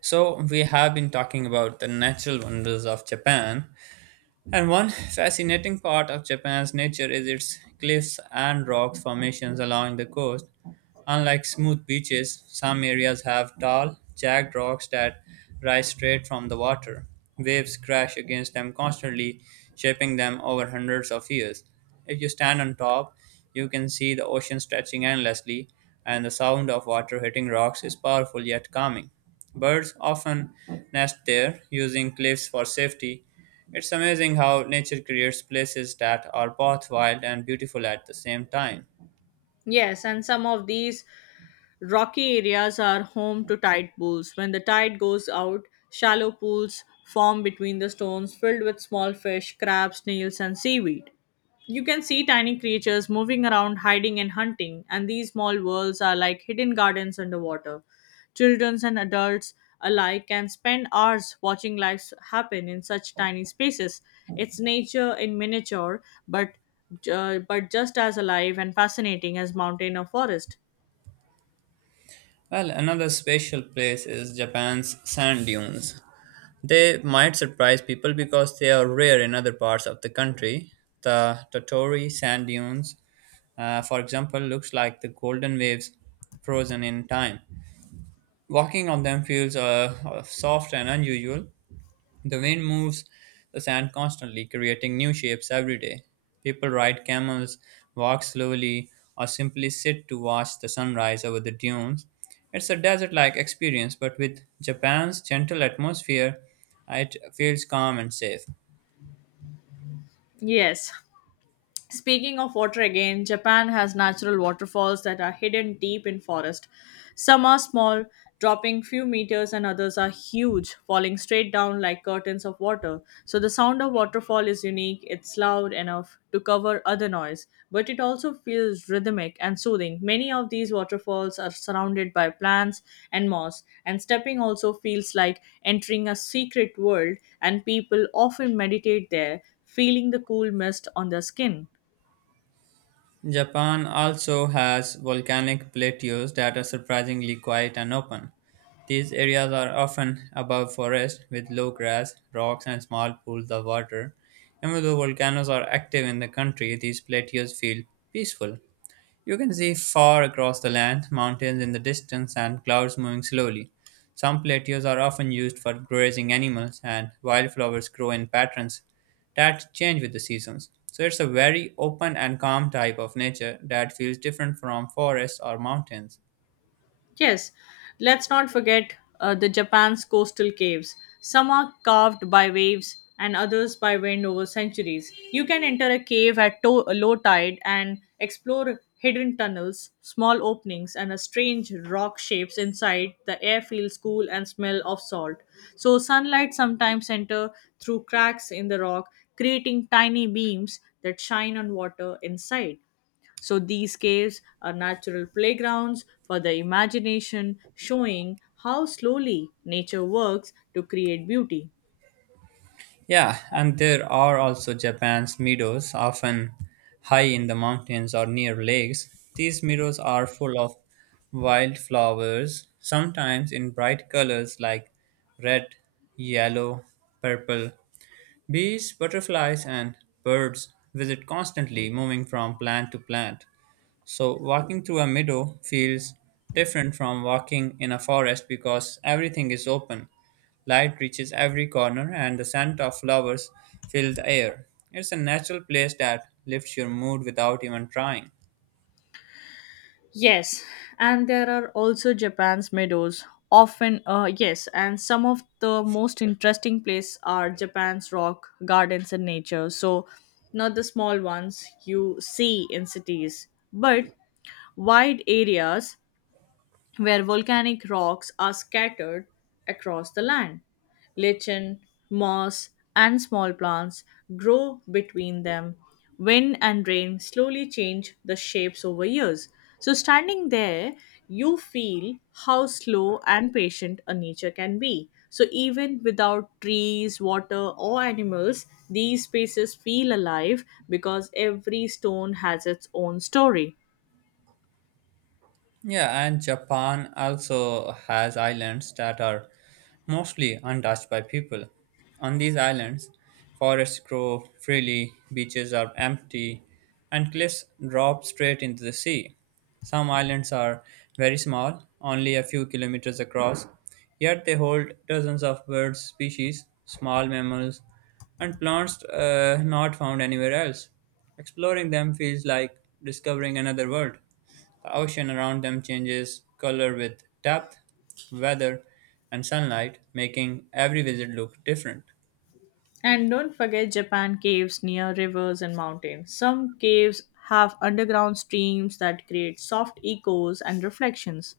So, we have been talking about the natural wonders of Japan, and one fascinating part of Japan's nature is its cliffs and rock formations along the coast. Unlike smooth beaches, some areas have tall, jagged rocks that rise straight from the water. Waves crash against them constantly, shaping them over hundreds of years. If you stand on top, you can see the ocean stretching endlessly, and the sound of water hitting rocks is powerful yet calming. Birds often nest there, using cliffs for safety. It's amazing how nature creates places that are both wild and beautiful at the same time. Yes, and some of these rocky areas are home to tide pools. When the tide goes out, shallow pools form between the stones filled with small fish, crabs, snails, and seaweed. You can see tiny creatures moving around, hiding and hunting, and these small worlds are like hidden gardens underwater. Children and adults alike can spend hours watching life happen in such tiny spaces. It's nature in miniature, but but just as alive and fascinating as mountain or forest. Well, another special place is Japan's sand dunes. They might surprise people because they are rare in other parts of the country. The Totori sand dunes, for example, looks like the golden waves frozen in time. Walking on them feels soft and unusual, the wind moves the sand constantly, creating new shapes every day. People ride camels, walk slowly, or simply sit to watch the sunrise over the dunes. It's a desert like experience, but with Japan's gentle atmosphere, it feels calm and safe. Yes. Speaking of water again, Japan has natural waterfalls that are hidden deep in forest. Some are small, dropping few meters, and others are huge, falling straight down like curtains of water. So the sound of waterfall is unique, it's loud enough to cover other noise, but it also feels rhythmic and soothing. Many of these waterfalls are surrounded by plants and moss, and stepping also feels like entering a secret world, and people often meditate there, feeling the cool mist on their skin. Japan also has volcanic plateaus that are surprisingly quiet and open. These areas are often above forest with low grass, rocks, and small pools of water. Even though volcanoes are active in the country, these plateaus feel peaceful. You can see far across the land, mountains in the distance, and clouds moving slowly. Some plateaus are often used for grazing animals, and wildflowers grow in patterns that change with the seasons. So it's a very open and calm type of nature that feels different from forests or mountains. Yes, let's not forget the Japan's coastal caves. Some are carved by waves and others by wind over centuries. You can enter a cave at low tide and explore hidden tunnels, small openings, and a strange rock shapes inside. The air feels cool and smell of salt. So sunlight sometimes enter through cracks in the rock, creating tiny beams that shine on water inside. So these caves are natural playgrounds for the imagination, showing how slowly nature works to create beauty. Yeah, and there are also Japan's meadows, often high in the mountains or near lakes. These meadows are full of wildflowers, sometimes in bright colors like red, yellow, purple. Bees, butterflies, and birds visit constantly, moving from plant to plant. So, walking through a meadow feels different from walking in a forest because everything is open. Light reaches every corner, and the scent of flowers fills the air. It's a natural place that lifts your mood without even trying. Yes, and there are also Japan's meadows. Yes, and some of the most interesting places are Japan's rock gardens and nature. So, not the small ones you see in cities, but wide areas where volcanic rocks are scattered across the land. Lichen, moss, and small plants grow between them. Wind and rain slowly change the shapes over years. So, standing there, you feel how slow and patient a nature can be. So, even without trees, water, or animals, these spaces feel alive because every stone has its own story. Yeah, and Japan also has islands that are mostly untouched by people. On these islands, forests grow freely, beaches are empty, and cliffs drop straight into the sea. Some islands are very small, only a few kilometers across, yet they hold dozens of bird species, small mammals, and plants not found anywhere else. Exploring them feels like discovering another world. The ocean around them changes color with depth, weather, and sunlight, making every visit look different. And don't forget Japan caves near rivers and mountains. Some caves have underground streams that create soft echoes and reflections.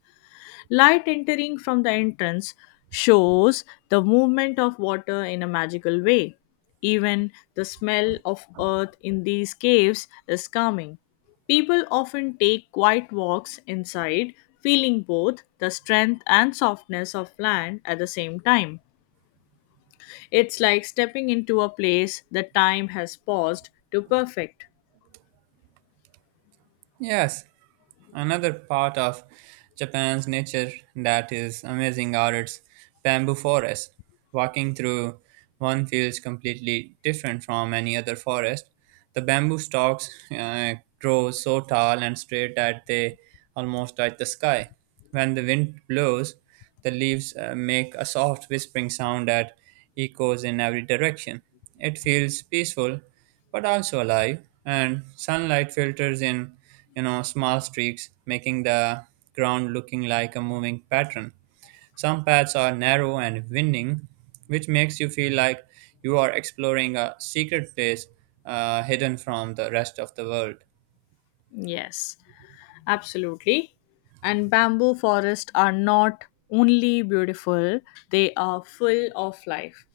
Light entering from the entrance shows the movement of water in a magical way. Even the smell of earth in these caves is calming. People often take quiet walks inside, feeling both the strength and softness of land at the same time. It's like stepping into a place that time has paused to perfect. Yes, another part of Japan's nature that is amazing are its bamboo forests. Walking through one feels completely different from any other forest. The bamboo stalks grow so tall and straight that they almost touch the sky. When the wind blows, the leaves make a soft whispering sound that echoes in every direction. It feels peaceful but also alive, and sunlight filters in small streaks, making the ground looking like a moving pattern. Some paths are narrow and winding, which makes you feel like you are exploring a secret place, hidden from the rest of the world. Yes, absolutely. And bamboo forests are not only beautiful, they are full of life.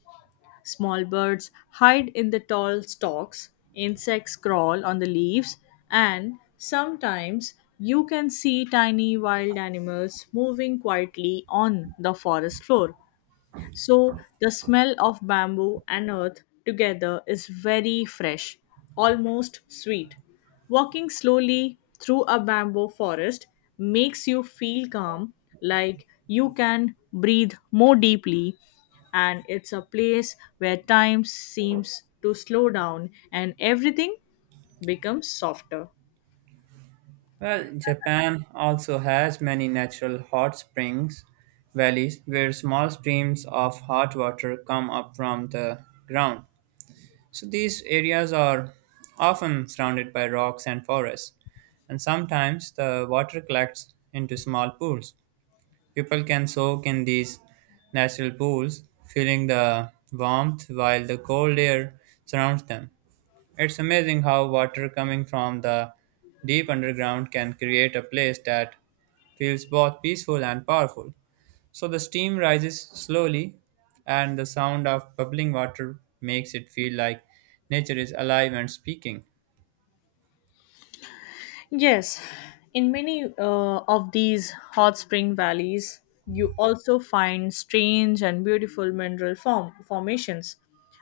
Small birds hide in the tall stalks, insects crawl on the leaves, and sometimes you can see tiny wild animals moving quietly on the forest floor. So the smell of bamboo and earth together is very fresh, almost sweet. Walking slowly through a bamboo forest makes you feel calm, like you can breathe more deeply, and it's a place where time seems to slow down and everything becomes softer. Well, Japan also has many natural hot springs valleys where small streams of hot water come up from the ground. So these areas are often surrounded by rocks and forests, and sometimes the water collects into small pools. People can soak in these natural pools, feeling the warmth while the cold air surrounds them. It's amazing how water coming from the deep underground can create a place that feels both peaceful and powerful. So the steam rises slowly, and the sound of bubbling water makes it feel like nature is alive and speaking. Yes, in many of these hot spring valleys, you also find strange and beautiful formations.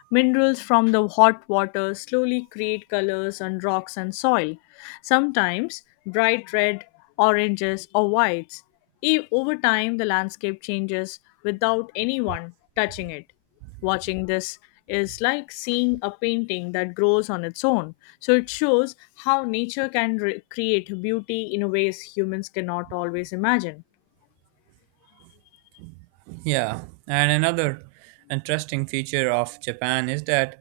Minerals from the hot water slowly create colors on rocks and soil, sometimes bright red, oranges, or whites. Over time, the landscape changes without anyone touching it. Watching this is like seeing a painting that grows on its own. So it shows how nature can create beauty in ways humans cannot always imagine. Yeah, and another interesting feature of Japan is that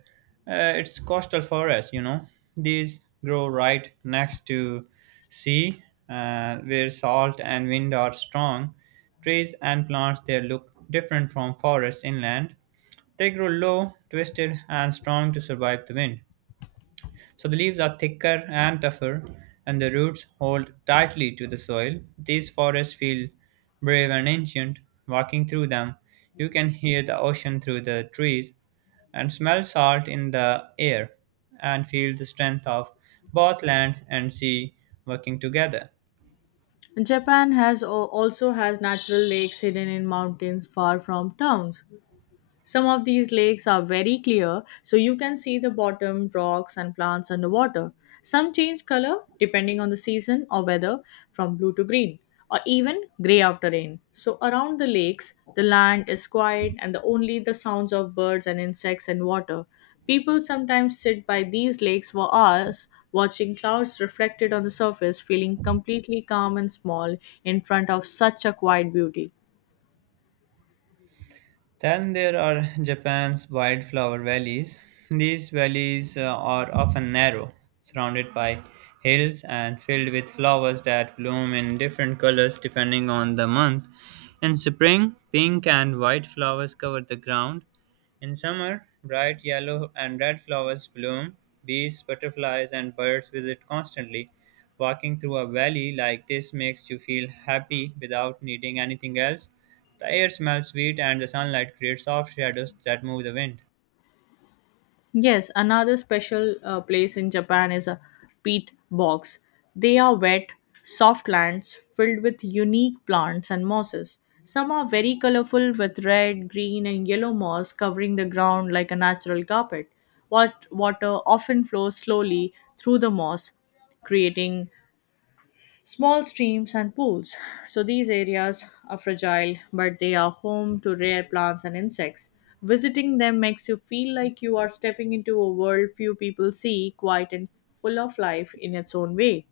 it's coastal forests, These grow right next to sea, where salt and wind are strong. Trees and plants there look different from forests inland. They grow low, twisted, and strong to survive the wind. So the leaves are thicker and tougher, and the roots hold tightly to the soil. These forests feel brave and ancient. Walking through them, you can hear the ocean through the trees and smell salt in the air and feel the strength of both land and sea working together. Japan has also has natural lakes hidden in mountains far from towns. Some of these lakes are very clear, so you can see the bottom, rocks, and plants underwater. Some change color depending on the season or weather from blue to green, or even gray after rain. So, around the lakes, the land is quiet and only the sounds of birds and insects and water. People sometimes sit by these lakes for hours, watching clouds reflected on the surface, feeling completely calm and small in front of such a quiet beauty. Then there are Japan's wildflower valleys. These valleys are often narrow, surrounded by hills and filled with flowers that bloom in different colors depending on the month. In spring, pink and white flowers cover the ground; in summer, bright yellow and red flowers bloom. Bees, butterflies, and birds visit constantly. Walking through a valley like this makes you feel happy without needing anything else. The air smells sweet, and the sunlight creates soft shadows that move the wind. Yes, another special place in Japan is a peat bogs. They are wet, soft lands filled with unique plants and mosses. Some are very colorful with red, green, and yellow moss covering the ground like a natural carpet. Water often flows slowly through the moss, creating small streams and pools. So these areas are fragile, but they are home to rare plants and insects. Visiting them makes you feel like you are stepping into a world few people see, quiet and full of life in its own way.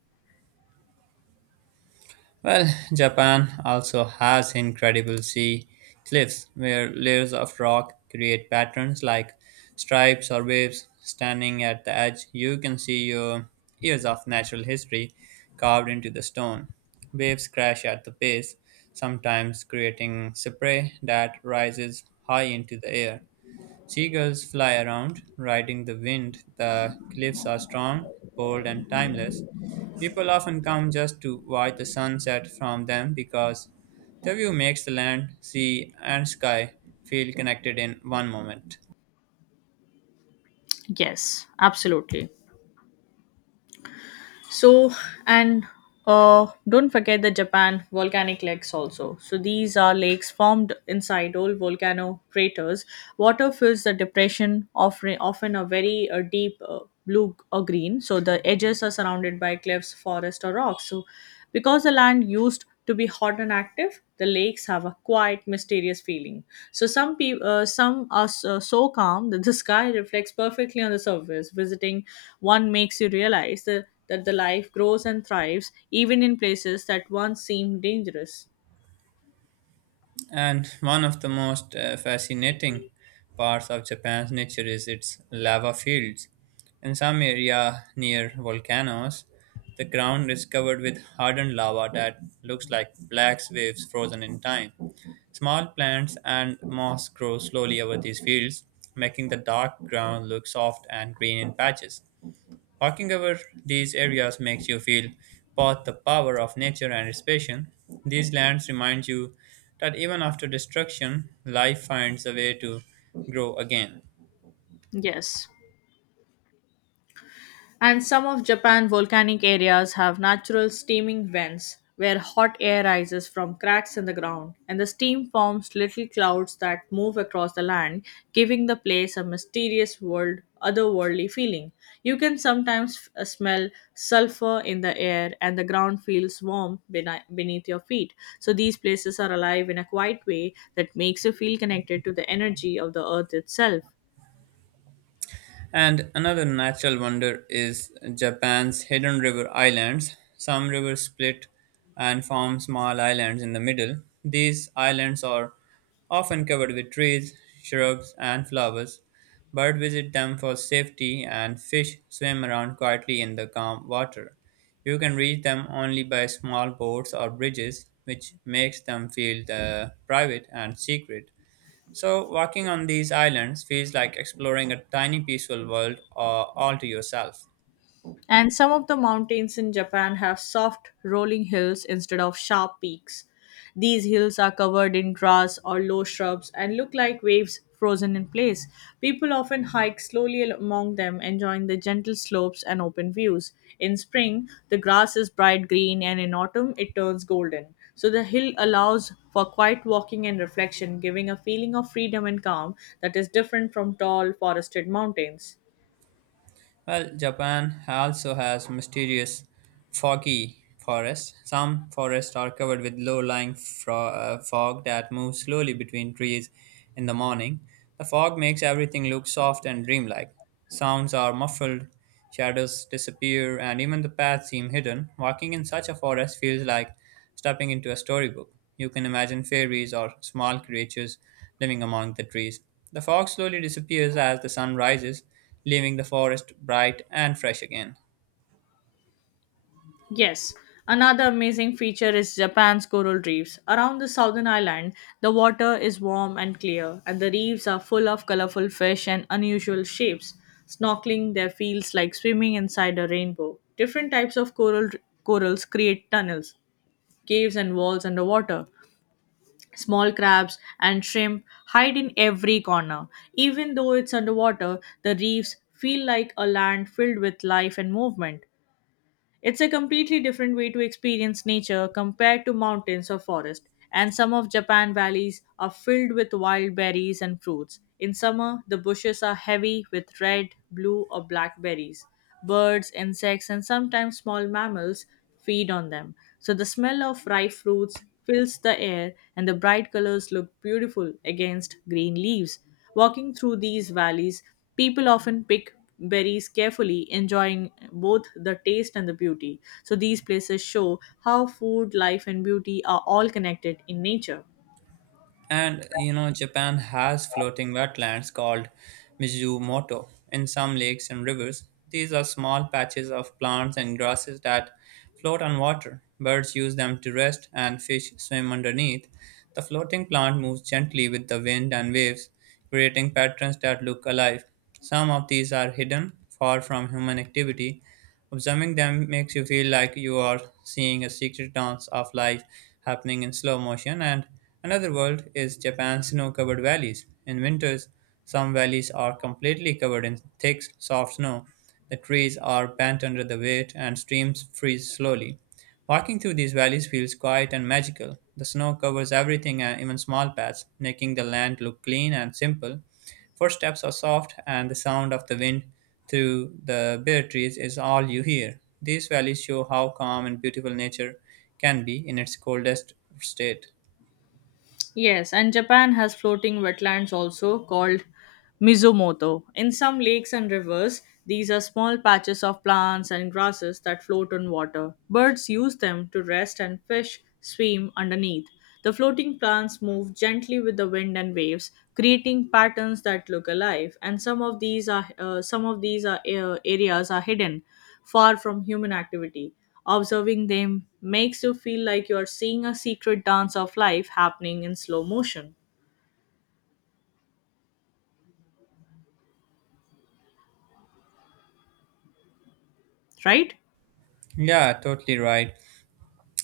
Well, Japan also has incredible sea cliffs where layers of rock create patterns like stripes or waves. Standing at the edge, you can see your years of natural history carved into the stone. Waves crash at the base, sometimes creating spray that rises high into the air. Seagulls fly around, riding the wind. The cliffs are strong, bold, and timeless. People often come just to watch the sunset from them because the view makes the land, sea, and sky feel connected in one moment. Yes, absolutely. So, and Don't forget the Japan volcanic lakes also. So, these are lakes formed inside old volcano craters. Water fills the depression, offering often a very deep blue or green. So, the edges are surrounded by cliffs, forest, or rocks. So, because the land used to be hot and active, the lakes have a quiet, mysterious feeling. So some are so, so calm that the sky reflects perfectly on the surface. Visiting one makes you realize that the life grows and thrives even in places that once seemed dangerous. And one of the most fascinating parts of Japan's nature is its lava fields. In some area near volcanoes, the ground is covered with hardened lava that looks like black waves frozen in time. Small plants and moss grow slowly over these fields, making the dark ground look soft and green in patches. Walking over these areas makes you feel both the power of nature and its passion. These lands remind you that even after destruction, life finds a way to grow again. Yes. And some of Japan's volcanic areas have natural steaming vents where hot air rises from cracks in the ground, and the steam forms little clouds that move across the land, giving the place a mysterious world, otherworldly feeling. You can sometimes smell sulfur in the air, and the ground feels warm beneath your feet. So, these places are alive in a quiet way that makes you feel connected to the energy of the earth itself. And another natural wonder is Japan's hidden river islands. Some rivers split and form small islands in the middle. These islands are often covered with trees, shrubs, and flowers. Birds visit them for safety, and fish swim around quietly in the calm water. You can reach them only by small boats or bridges, which makes them feel private and secret. So, walking on these islands feels like exploring a tiny peaceful world, all to yourself. And some of the mountains in Japan have soft, rolling hills instead of sharp peaks. These hills are covered in grass or low shrubs and look like waves frozen in place. People often hike slowly among them, enjoying the gentle slopes and open views. In spring, the grass is bright green, and in autumn, it turns golden. So the hill allows for quiet walking and reflection, giving a feeling of freedom and calm that is different from tall, forested mountains. Well, Japan also has mysterious foggy forests. Some forests are covered with low lying fog that moves slowly between trees in the morning. The fog makes everything look soft and dreamlike. Sounds are muffled. Shadows disappear, and even the paths seem hidden. Walking in such a forest feels like stepping into a storybook. You can imagine fairies or small creatures living among the trees. The fog slowly disappears as the sun rises, leaving the forest bright and fresh again. Yes, another amazing feature is Japan's coral reefs. Around the southern island, the water is warm and clear, and the reefs are full of colorful fish and unusual shapes. Snorkeling there feels like swimming inside a rainbow. Different types of corals create tunnels, caves, and walls underwater. Small crabs and shrimp hide in every corner. Even though it's underwater, the reefs feel like a land filled with life and movement. It's a completely different way to experience nature compared to mountains or forest, and some of Japan valleys are filled with wild berries and fruits. In summer, the bushes are heavy with red, blue, or black berries. Birds, insects, and sometimes small mammals feed on them. So the smell of ripe fruits fills the air, and the bright colors look beautiful against green leaves. Walking through these valleys, people often pick berries carefully, enjoying both the taste and the beauty. So, these places show how food, life, and beauty are all connected in nature. And you know, Japan has floating wetlands called Mizumoto. In some lakes and rivers, these are small patches of plants and grasses that float on water. Birds use them to rest and fish swim underneath. The floating plant moves gently with the wind and waves, creating patterns that look alive. Some of these are hidden, far from human activity. Observing them makes you feel like you are seeing a secret dance of life happening in slow motion. And another world is Japan's snow-covered valleys. In winters, some valleys are completely covered in thick, soft snow. The trees are bent under the weight, and streams freeze slowly. Walking through these valleys feels quiet and magical. The snow covers everything and even small paths, making the land look clean and simple. Footsteps are soft, and the sound of the wind through the bare trees is all you hear. These valleys show how calm and beautiful nature can be in its coldest state. Yes, and Japan has floating wetlands also called Mizumoto. In some lakes and rivers, these are small patches of plants and grasses that float on water. Birds use them to rest and fish swim underneath. The floating plants move gently with the wind and waves, creating patterns that look alive. And some of these areas are hidden, far from human activity. Observing them makes you feel like you are seeing a secret dance of life happening in slow motion, right? Yeah, totally right.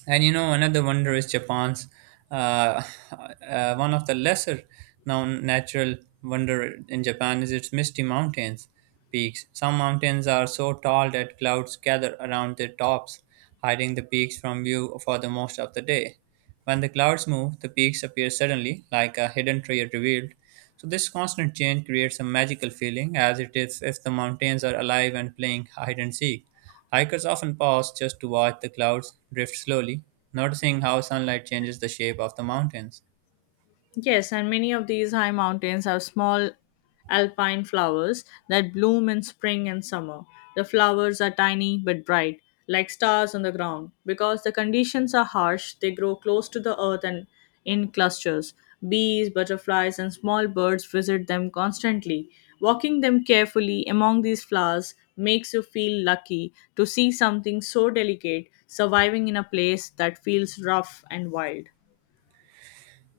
And you know, another wonder is Japan's uh, one of the lesser known natural wonder in Japan is its misty mountains peaks. Some mountains are so tall that clouds gather around their tops, hiding the peaks from view for the most of the day. When the clouds move, the peaks appear suddenly, like a hidden treasure revealed. So this constant change creates a magical feeling, as it is if the mountains are alive and playing hide and seek. Hikers often pause just to watch the clouds drift slowly, noticing how sunlight changes the shape of the mountains. Yes, and many of these high mountains have small alpine flowers that bloom in spring and summer. The flowers are tiny but bright, like stars on the ground. Because the conditions are harsh, they grow close to the earth and in clusters. Bees, butterflies, and small birds visit them constantly. Walking them carefully among these flowers makes you feel lucky to see something so delicate surviving in a place that feels rough and wild.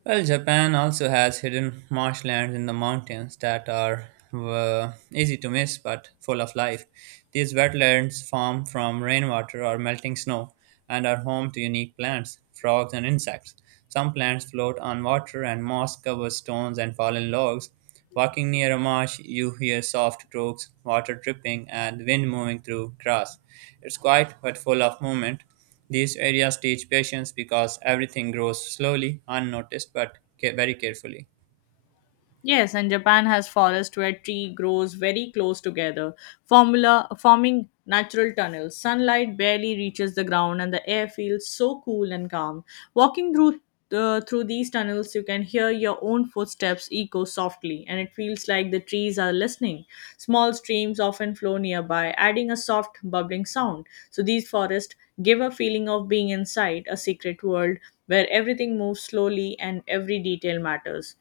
Well, Japan also has hidden marshlands in the mountains that are easy to miss but full of life. These wetlands form from rainwater or melting snow and are home to unique plants, frogs, and insects. Some plants float on water, and moss covers stones and fallen logs. Walking near a marsh, you hear soft brooks, water dripping, and wind moving through grass. It's quiet but full of movement. These areas teach patience because everything grows slowly, unnoticed, but very carefully. Yes, and Japan has forests where tree grows very close together, formula forming natural tunnels. Sunlight barely reaches the ground, and the air feels so cool and calm. Walking through these tunnels, you can hear your own footsteps echo softly, and it feels like the trees are listening. Small streams often flow nearby, adding a soft bubbling sound. So these forests give a feeling of being inside a secret world where everything moves slowly and every detail matters.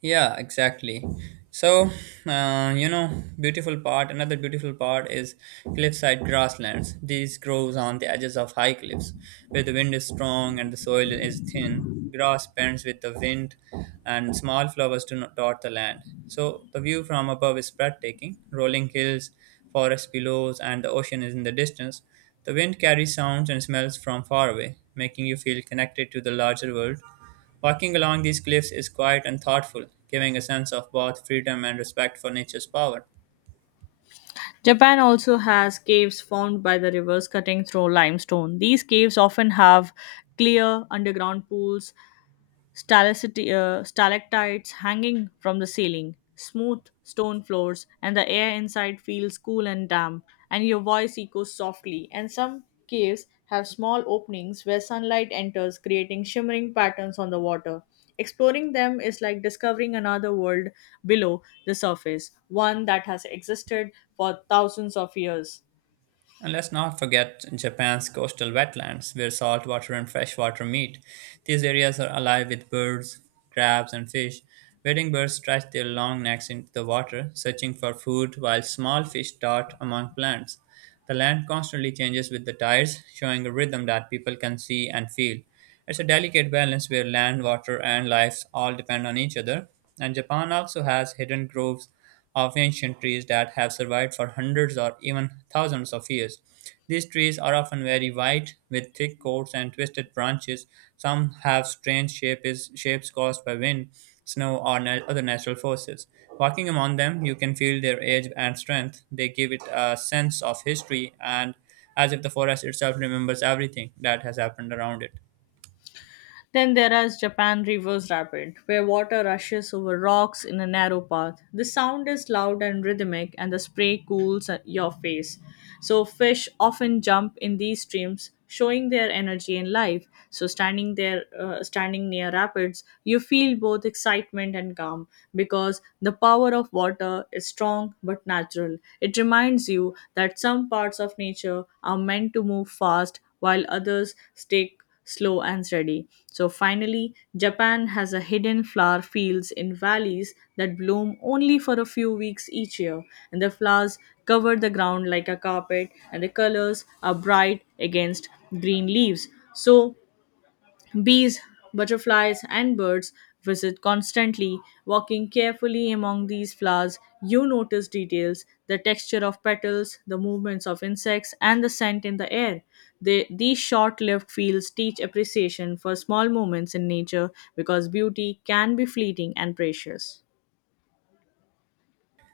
Yeah, exactly. So, you know, another beautiful part is cliffside grasslands. These grows on the edges of high cliffs where the wind is strong and the soil is thin. Grass bends with the wind and small flowers do not dot the land. So, the view from above is breathtaking. Rolling hills, forest below, and the ocean is in the distance. The wind carries sounds and smells from far away, making you feel connected to the larger world. Walking along these cliffs is quiet and thoughtful, giving a sense of both freedom and respect for nature's power. Japan also has caves formed by the rivers cutting through limestone. These caves often have clear underground pools stalactites hanging from the ceiling, smooth stone floors, and the air inside feels cool and damp, and your voice echoes softly. And some caves have small openings where sunlight enters, creating shimmering patterns on the water. Exploring them is like discovering another world below the surface, one that has existed for thousands of years. And let's not forget Japan's coastal wetlands, where saltwater and freshwater meet. These areas are alive with birds, crabs, and fish. Wading birds stretch their long necks into the water, searching for food, while small fish dart among plants. The land constantly changes with the tides, showing a rhythm that people can see and feel. It's a delicate balance where land, water, and life all depend on each other. And Japan also has hidden groves of ancient trees that have survived for hundreds or even thousands of years. These trees are often very wide, with thick coats and twisted branches. Some have strange shapes caused by wind, snow, or other natural forces. Walking among them, you can feel their age and strength. They give it a sense of history and as if the forest itself remembers everything that has happened around it. Then there is Japan Reverse Rapid, where water rushes over rocks in a narrow path. The sound is loud and rhythmic, and the spray cools at your face. So, fish often jump in these streams, showing their energy and life. So, standing near rapids, you feel both excitement and calm because the power of water is strong but natural. It reminds you that some parts of nature are meant to move fast while others stake slow and steady. So finally, Japan has a hidden flower fields in valleys that bloom only for a few weeks each year, and the flowers cover the ground like a carpet, and the colors are bright against green leaves. So bees, butterflies, and birds visit constantly. Walking carefully among these flowers, you notice details the texture of petals, the movements of insects, and the scent in the air. These short lived fields teach appreciation for small moments in nature because beauty can be fleeting and precious.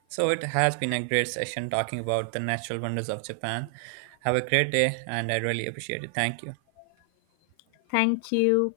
So it has been a great session talking about the natural wonders of Japan. Have a great day, and I really appreciate it. Thank you. Thank you.